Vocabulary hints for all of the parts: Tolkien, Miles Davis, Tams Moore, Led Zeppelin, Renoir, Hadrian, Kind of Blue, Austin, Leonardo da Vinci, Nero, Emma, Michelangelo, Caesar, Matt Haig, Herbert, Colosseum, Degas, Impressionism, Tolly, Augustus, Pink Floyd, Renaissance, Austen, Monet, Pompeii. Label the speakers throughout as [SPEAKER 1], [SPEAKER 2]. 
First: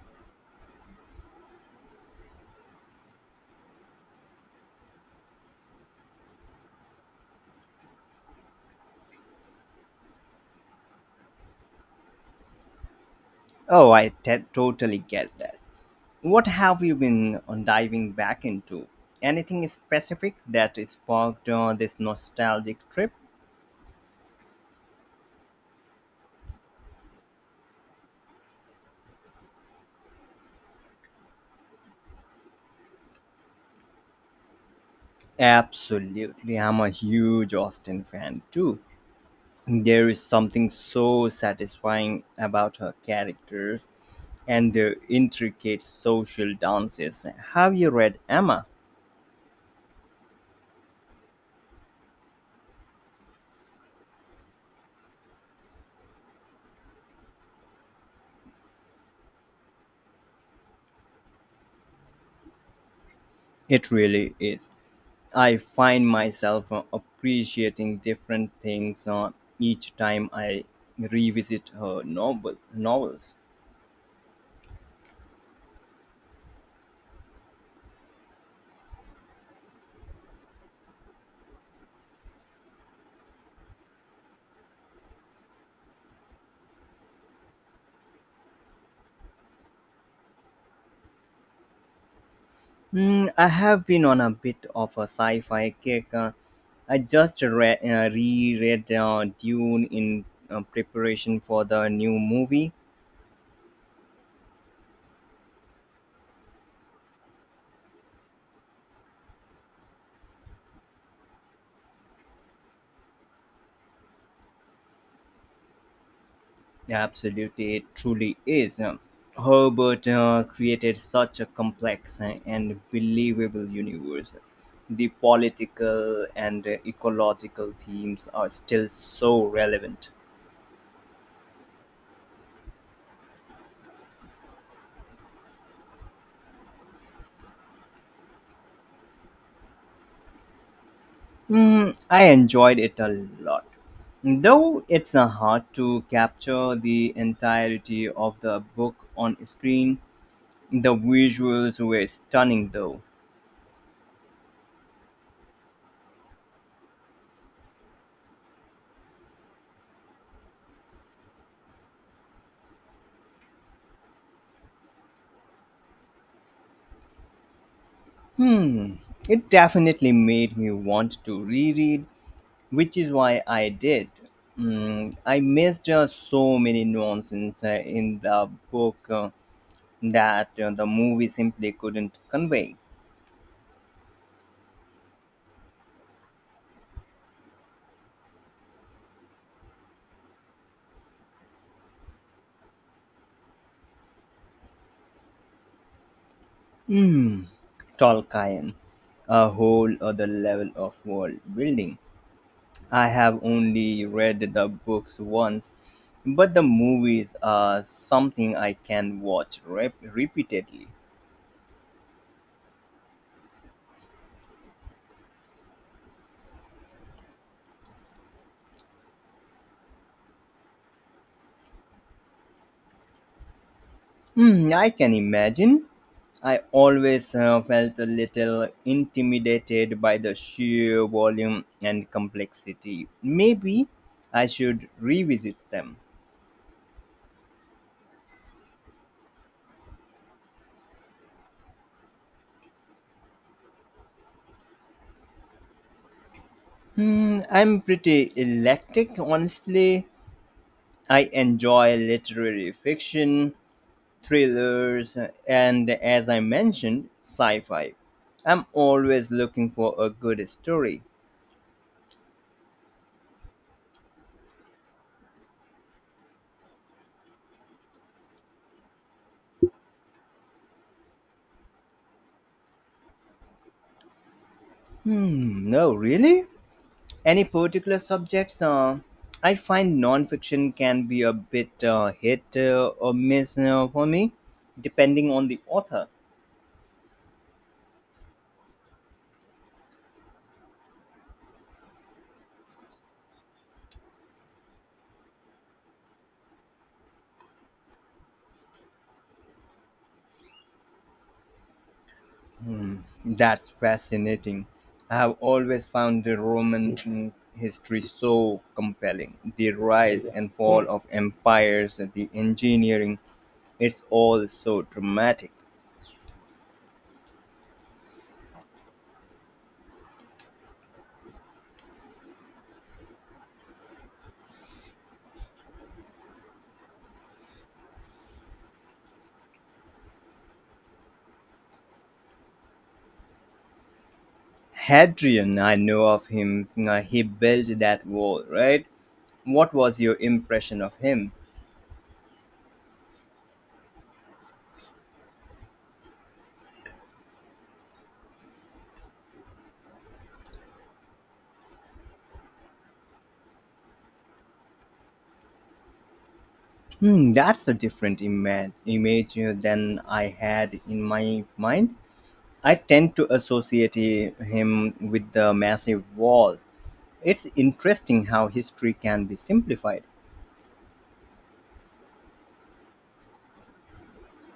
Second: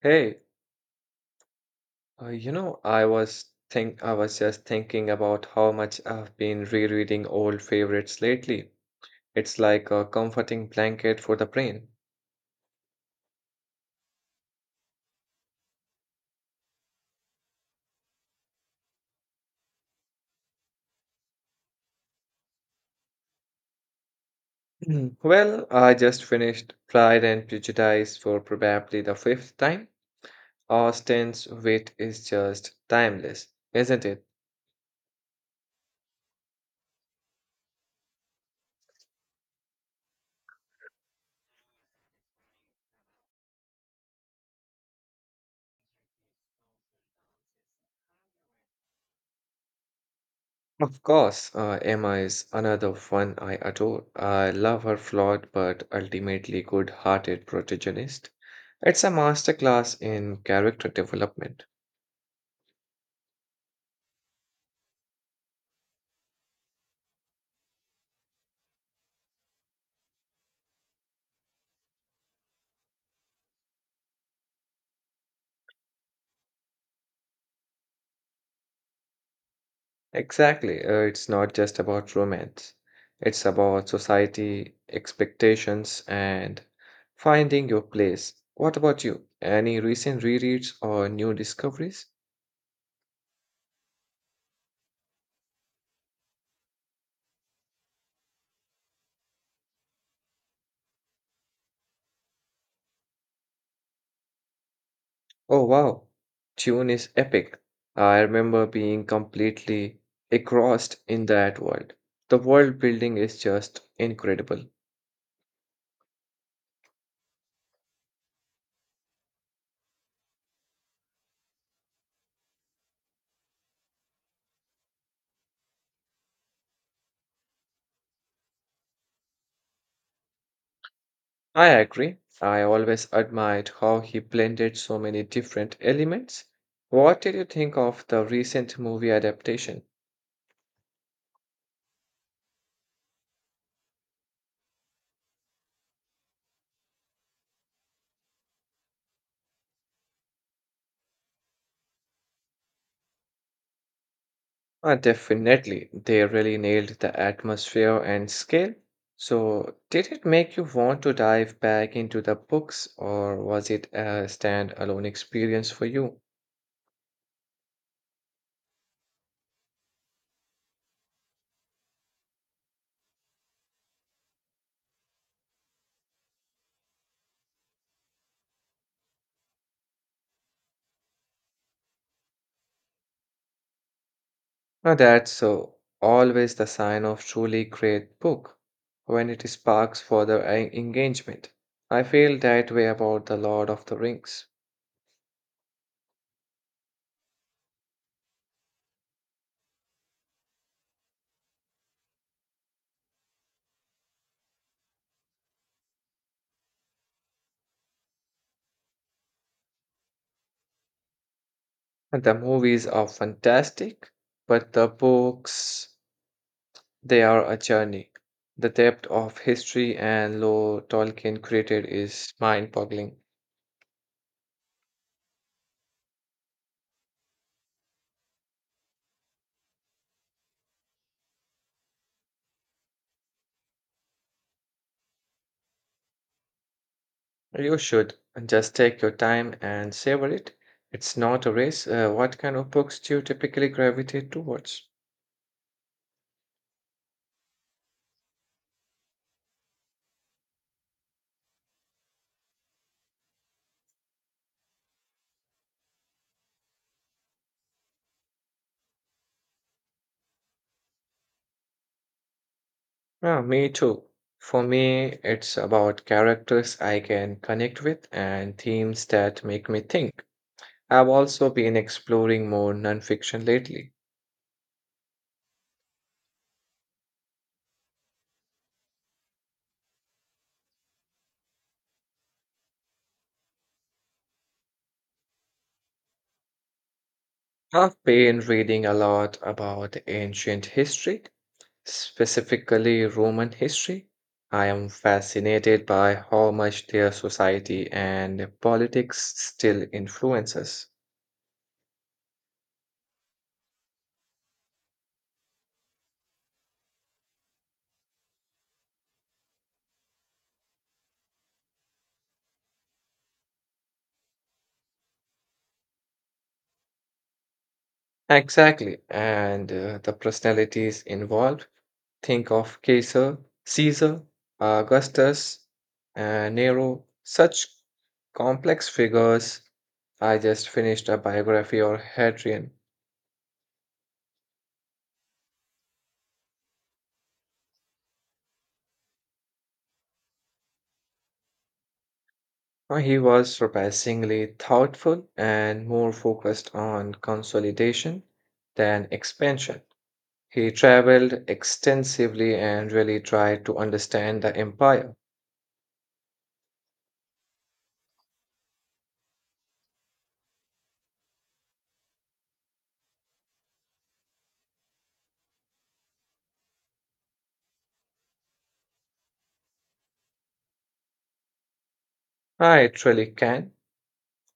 [SPEAKER 1] Hey, I was just thinking about how much I've been rereading old favorites lately. It's like a comforting blanket for the brain.
[SPEAKER 2] Oh, I totally get that. What have you been on diving back into? Anything specific that sparked this nostalgic trip?
[SPEAKER 1] Mhm. Well, I just finished Pride and Prejudice for probably the fifth time. Austen's wit is just timeless, isn't it?
[SPEAKER 2] Absolutely. I'm a huge Austin fan too. There is something so satisfying about her characters and their intricate social dances. Have you read Emma?
[SPEAKER 1] Of course, Emma is another one I adore. I love her flawed but ultimately good-hearted protagonist. It's a masterclass in character development.
[SPEAKER 2] It really is. I find myself appreciating different things each time I revisit her novels.
[SPEAKER 1] Exactly. It's not just about romance, it's about society, expectations, and finding your place. What about you? Any recent rereads or new discoveries?
[SPEAKER 2] I have been on a bit of a sci-fi kick. I just reread Dune in preparation for the new movie.
[SPEAKER 1] Oh, wow. Tune is epic. I remember being completely engrossed in that world. The world building is just incredible.
[SPEAKER 2] Absolutely, it truly is. Herbert created such a complex and believable universe. The political and ecological themes are still so relevant.
[SPEAKER 1] I agree. I always admired how he blended so many different elements. What did you think of the recent movie adaptation?
[SPEAKER 2] Mm, I enjoyed it a lot. Though it's hard to capture the entirety of the book on screen, the visuals were stunning though.
[SPEAKER 1] Definitely, they really nailed the atmosphere and scale. So, did it make you want to dive back into the books, or was it a standalone experience for you?
[SPEAKER 2] Hmm, it definitely made me want to reread, which is why I did. I missed so many nuances in the book that the movie simply couldn't convey.
[SPEAKER 1] That's always the sign of truly great book when it sparks further engagement. I feel that way about The Lord of the Rings.
[SPEAKER 2] Mm, Tolkien, a whole other level of world building. I have only read the books once, but the movies are something I can watch repeatedly.
[SPEAKER 1] The movies are fantastic, but the books, they are a journey. The depth of history and lore Tolkien created is mind-boggling.
[SPEAKER 2] I can imagine. I always felt a little intimidated by the sheer volume and complexity. Maybe I should revisit them.
[SPEAKER 1] You should just take your time and savor it. It's not a race. What kind of books do you typically gravitate towards?
[SPEAKER 2] I'm pretty eclectic, honestly. I enjoy literary fiction, thrillers, and as I mentioned, sci fi. I'm always looking for a good story.
[SPEAKER 1] Ah, me too. For me, it's about characters I can connect with and themes that make me think. I've also been exploring more nonfiction lately.
[SPEAKER 2] Hmm, no, really? Any particular subjects? I find nonfiction can be a bit hit or miss for me, depending on the author.
[SPEAKER 1] I've been reading a lot about ancient history, specifically Roman history. I am fascinated by how much their society and politics still influence us.
[SPEAKER 2] That's fascinating. I have always found the Roman history so compelling. The rise and fall of empires, the engineering, it's all so dramatic.
[SPEAKER 1] Exactly, and the personalities involved. Think of Caesar, Augustus, and Nero, such complex figures. I just finished a biography on Hadrian.
[SPEAKER 2] Hadrian, I know of him. He built that wall, right? What was your impression of him?
[SPEAKER 1] He was surprisingly thoughtful and more focused on consolidation than expansion. He traveled extensively and really tried to understand the empire.
[SPEAKER 2] That's a different image than I had in my mind. I tend to associate him with the massive wall. It's interesting how history can be simplified.
[SPEAKER 1] I truly can.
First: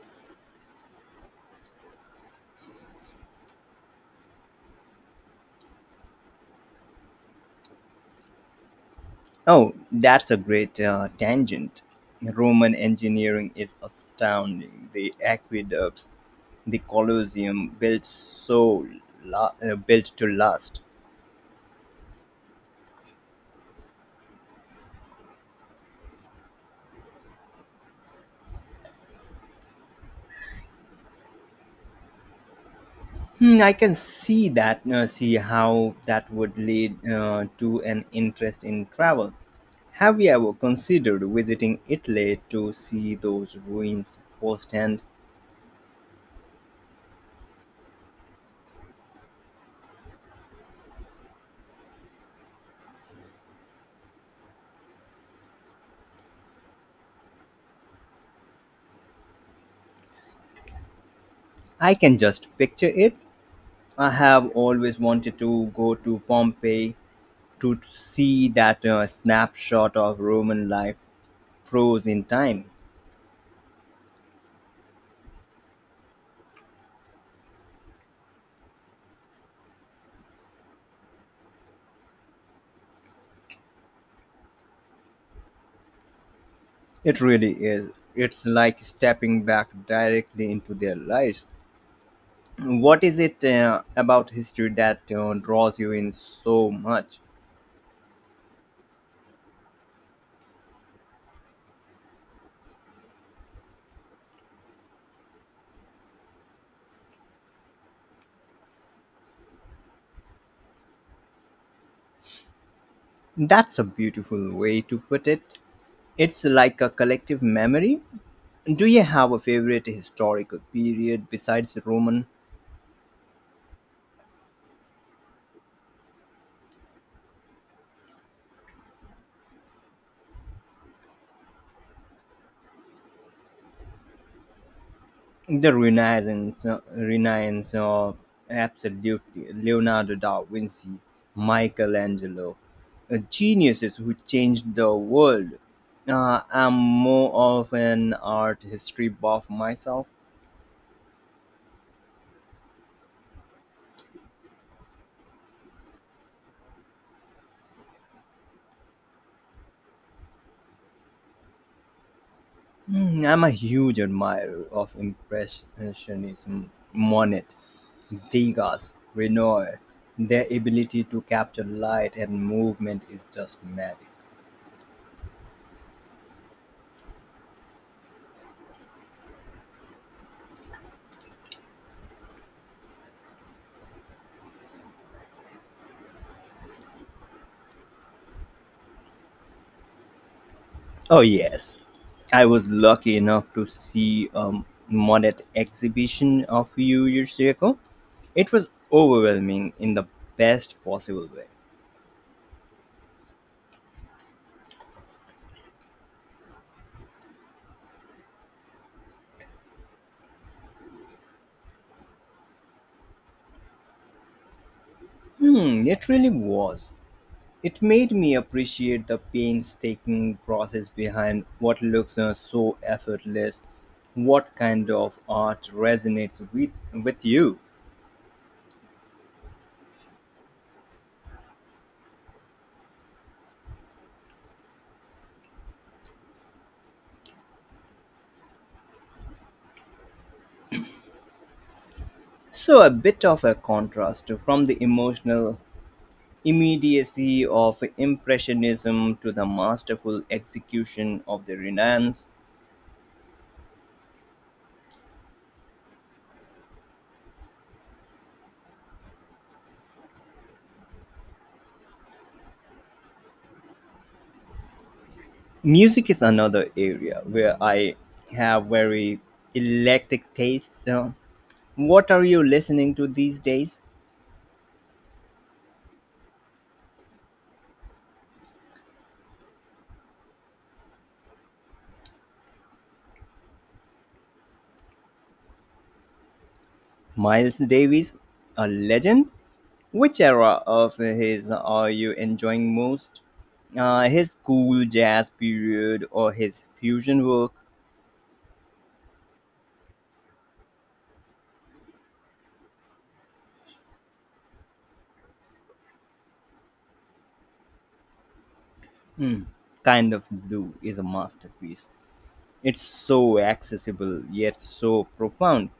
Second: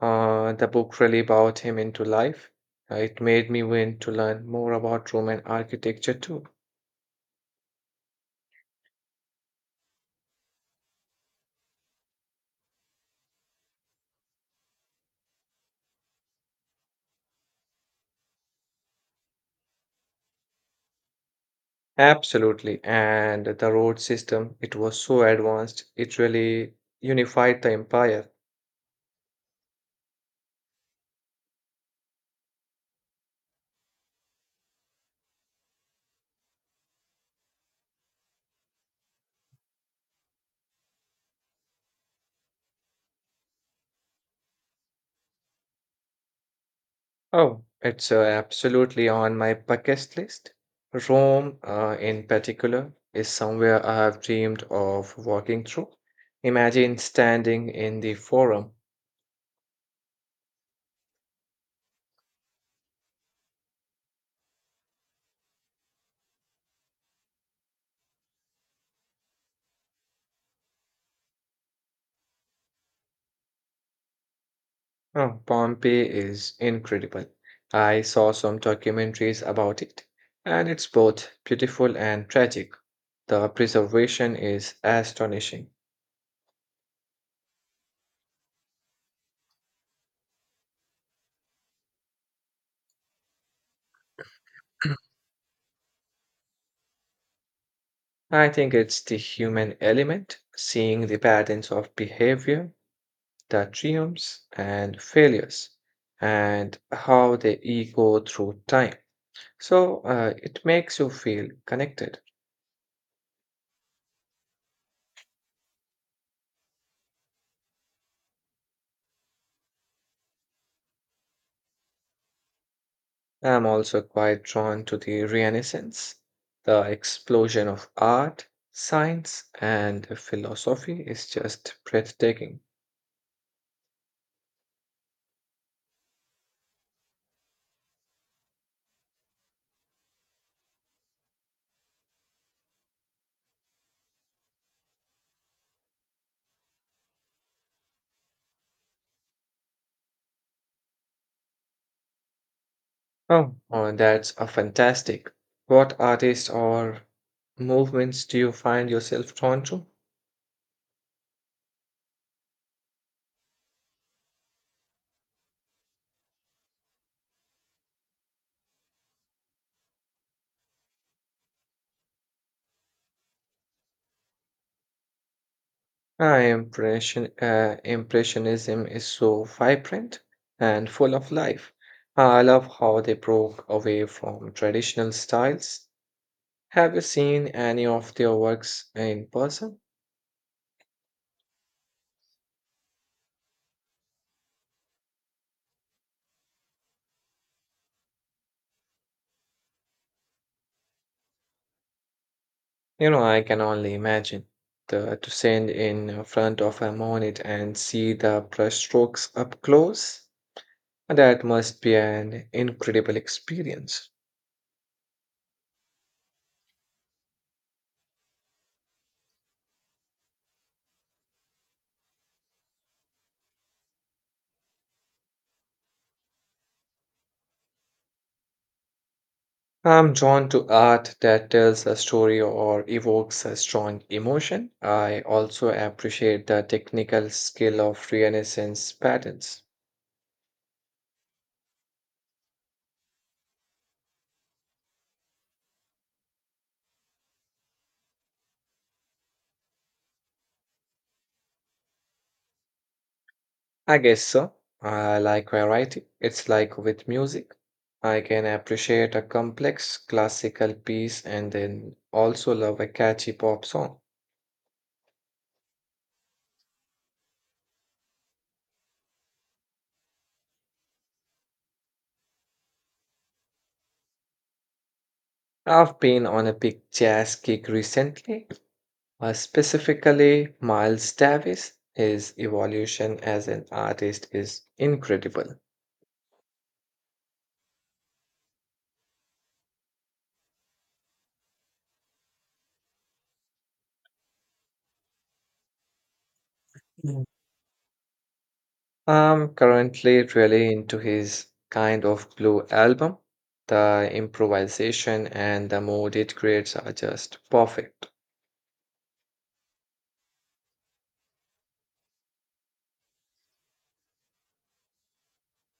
[SPEAKER 1] The book really brought him into life. It made me want to learn more about Roman architecture too.
[SPEAKER 2] Oh, that's a great tangent. Roman engineering is astounding. The aqueducts, the Colosseum built so built to last.
[SPEAKER 1] Absolutely. And the road system, it was so advanced, it really unified the empire.
[SPEAKER 2] I can see that, see how that would lead to an interest in travel. Have you ever considered visiting Italy to see those ruins firsthand?
[SPEAKER 1] Oh, it's absolutely on my bucket list. Rome, in particular, is somewhere I have dreamed of walking through. Imagine standing in the Forum.
[SPEAKER 2] I can just picture it. I have always wanted to go to Pompeii to see that snapshot of Roman life froze in time.
[SPEAKER 1] Oh, Pompeii is incredible. I saw some documentaries about it, and it's both beautiful and tragic. The preservation is astonishing.
[SPEAKER 2] It really is. It's like stepping back directly into their lives. What is it about history that draws you in so much?
[SPEAKER 1] I think it's the human element, seeing the patterns of behavior, their triumphs and failures, and how they ego through time. So it makes you feel connected.
[SPEAKER 2] That's a beautiful way to put it. It's like a collective memory. Do you have a favorite historical period besides the Roman?
[SPEAKER 1] I'm also quite drawn to the Renaissance. The explosion of art, science, and philosophy is just breathtaking.
[SPEAKER 2] The Renaissance, absolutely. Leonardo da Vinci, Michelangelo, geniuses who changed the world. I'm more of an art history buff myself.
[SPEAKER 1] Oh, that's a fantastic. What artists or movements do you find yourself drawn to?
[SPEAKER 2] Mm, I'm a huge admirer of Impressionism, Monet, Degas, Renoir. Their ability to capture light and movement is just magic.
[SPEAKER 1] Ah, impressionism is so vibrant and full of life. I love how they broke away from traditional styles. Have you seen any of their works in person?
[SPEAKER 2] Oh, yes. I was lucky enough to see a Monet exhibition a few years ago. It was overwhelming in the best possible way.
[SPEAKER 1] You know, I can only imagine the to stand in front of a monet and see the brushstrokes up close. That must be an incredible experience.
[SPEAKER 2] It really was. It made me appreciate the painstaking process behind what looks so effortless. What kind of art resonates with you?
[SPEAKER 1] I'm drawn to art that tells a story or evokes a strong emotion. I also appreciate the technical skill of Renaissance patterns.
[SPEAKER 2] So, a bit of a contrast from the emotional immediacy of Impressionism to the masterful execution of the Renans.
[SPEAKER 1] I guess so. I like variety. It's like with music. I can appreciate a complex classical piece and then also love a catchy pop song.
[SPEAKER 2] Music is another area where I have very eclectic tastes. You What are you listening to these days?
[SPEAKER 1] I've been on a big jazz kick recently, specifically Miles Davis. His evolution as an artist is incredible.
[SPEAKER 2] Miles Davis, a legend. Which era of his are you enjoying most? His cool jazz period or his fusion work?
[SPEAKER 1] I'm currently really into his kind of blue album. The improvisation and the mood it creates are just perfect.
[SPEAKER 2] Hmm, Kind of Blue is a masterpiece. It's so accessible yet so profound.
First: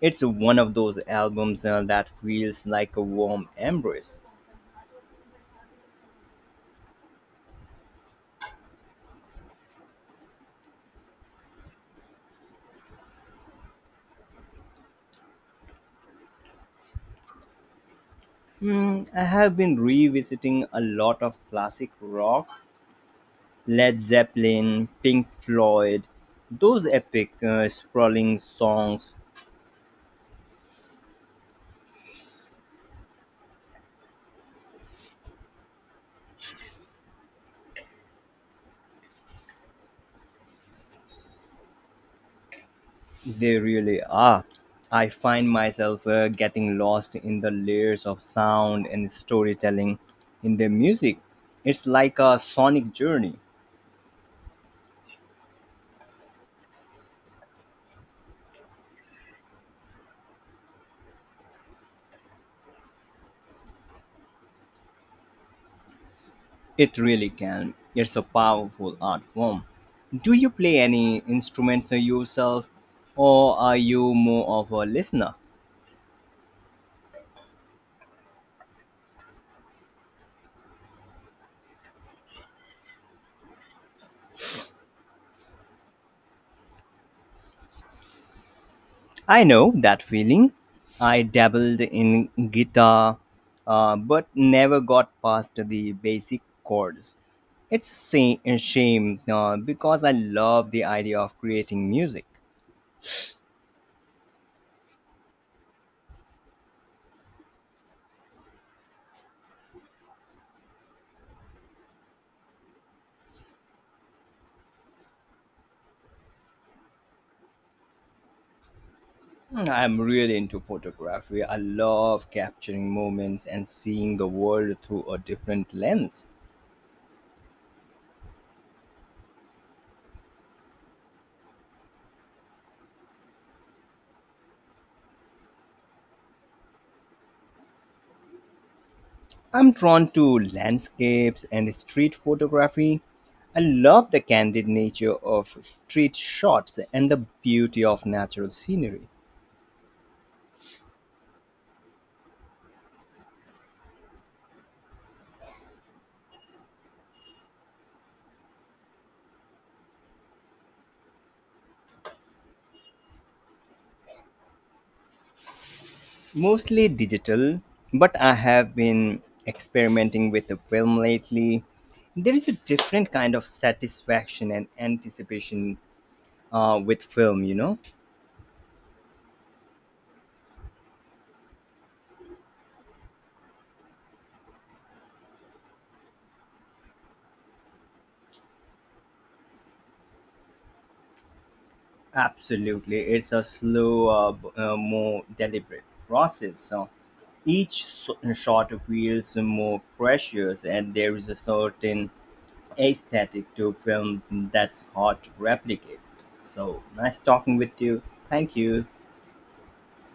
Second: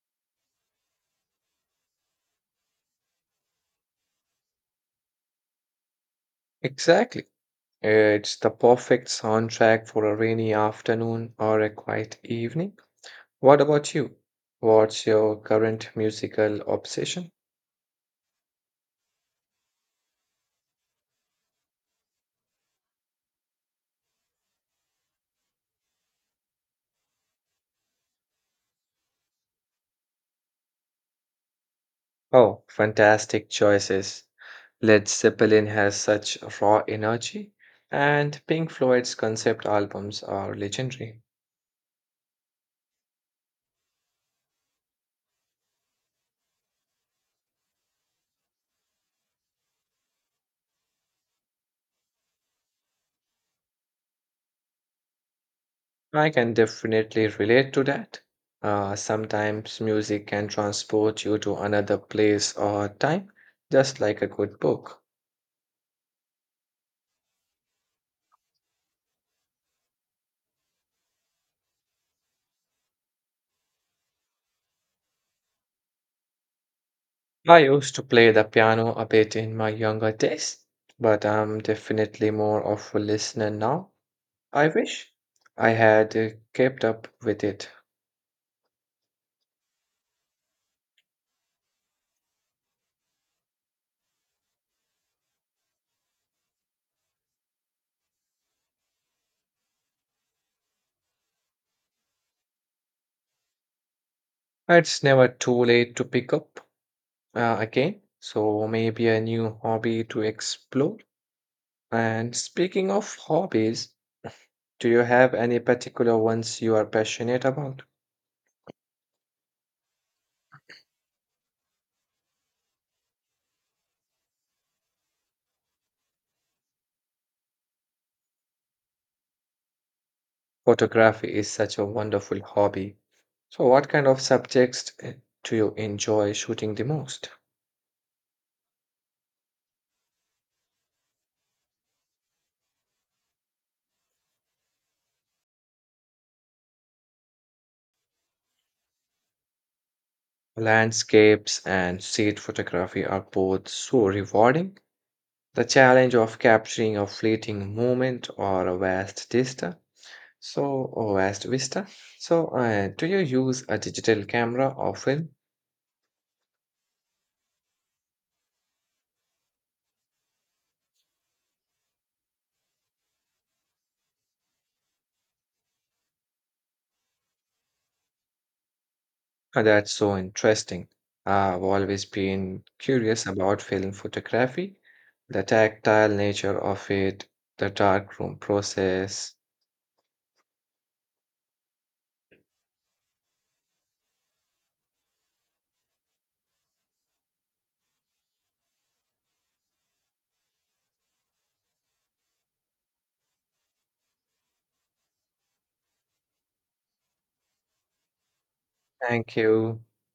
[SPEAKER 2] It's one of those albums that feels like a warm embrace.
[SPEAKER 1] Exactly. It's the perfect soundtrack for a rainy afternoon or a quiet evening. What about you? What's your current musical obsession?
[SPEAKER 2] I have been revisiting a lot of classic rock: Led Zeppelin, Pink Floyd, those epic, sprawling songs,
[SPEAKER 1] Oh, fantastic choices. Led Zeppelin has such raw energy, and Pink Floyd's concept albums are legendary.
[SPEAKER 2] they really are. I find myself getting lost in the layers of sound and storytelling in their music. It's like a sonic journey.
[SPEAKER 1] I can definitely relate to that. Sometimes music can transport you to another place or time, just like a good book.
[SPEAKER 2] It really can. It's a powerful art form. Do you play any instruments yourself, or are you more of a listener?
[SPEAKER 1] I used to play the piano a bit in my younger days, but I'm definitely more of a listener now. I wish I had kept up with it.
[SPEAKER 2] I know that feeling. I dabbled in guitar, but never got past the basic chords. It's a shame because I love the idea of creating music.
[SPEAKER 1] It's never too late to pick up again, so maybe a new hobby to explore. And speaking of hobbies, do you have any particular ones you are passionate about?
[SPEAKER 2] I'm really into photography. I love capturing moments and seeing the world through a different lens.
[SPEAKER 1] Photography is such a wonderful hobby. So, what kind of subjects do you enjoy shooting the most?
[SPEAKER 2] I'm drawn to landscapes and street photography. I love the candid nature of street shots and the beauty of natural scenery.
[SPEAKER 1] Landscapes and street photography are both so rewarding. The challenge of capturing a fleeting moment or a vast vista. So, a vast vista. So, do you use a digital camera often?
[SPEAKER 2] Mostly digital, but I have been experimenting with the film lately. There is a different kind of satisfaction and anticipation with film, you know?
[SPEAKER 1] That's so interesting. Ah, I've always been curious about film photography, the tactile nature of it, the darkroom process.
[SPEAKER 2] Absolutely, it's a slow, more deliberate process. So each shot feels more precious, and there is a certain aesthetic to film that's hard to replicate. So nice talking with you. Thank you.
[SPEAKER 1] Thank you.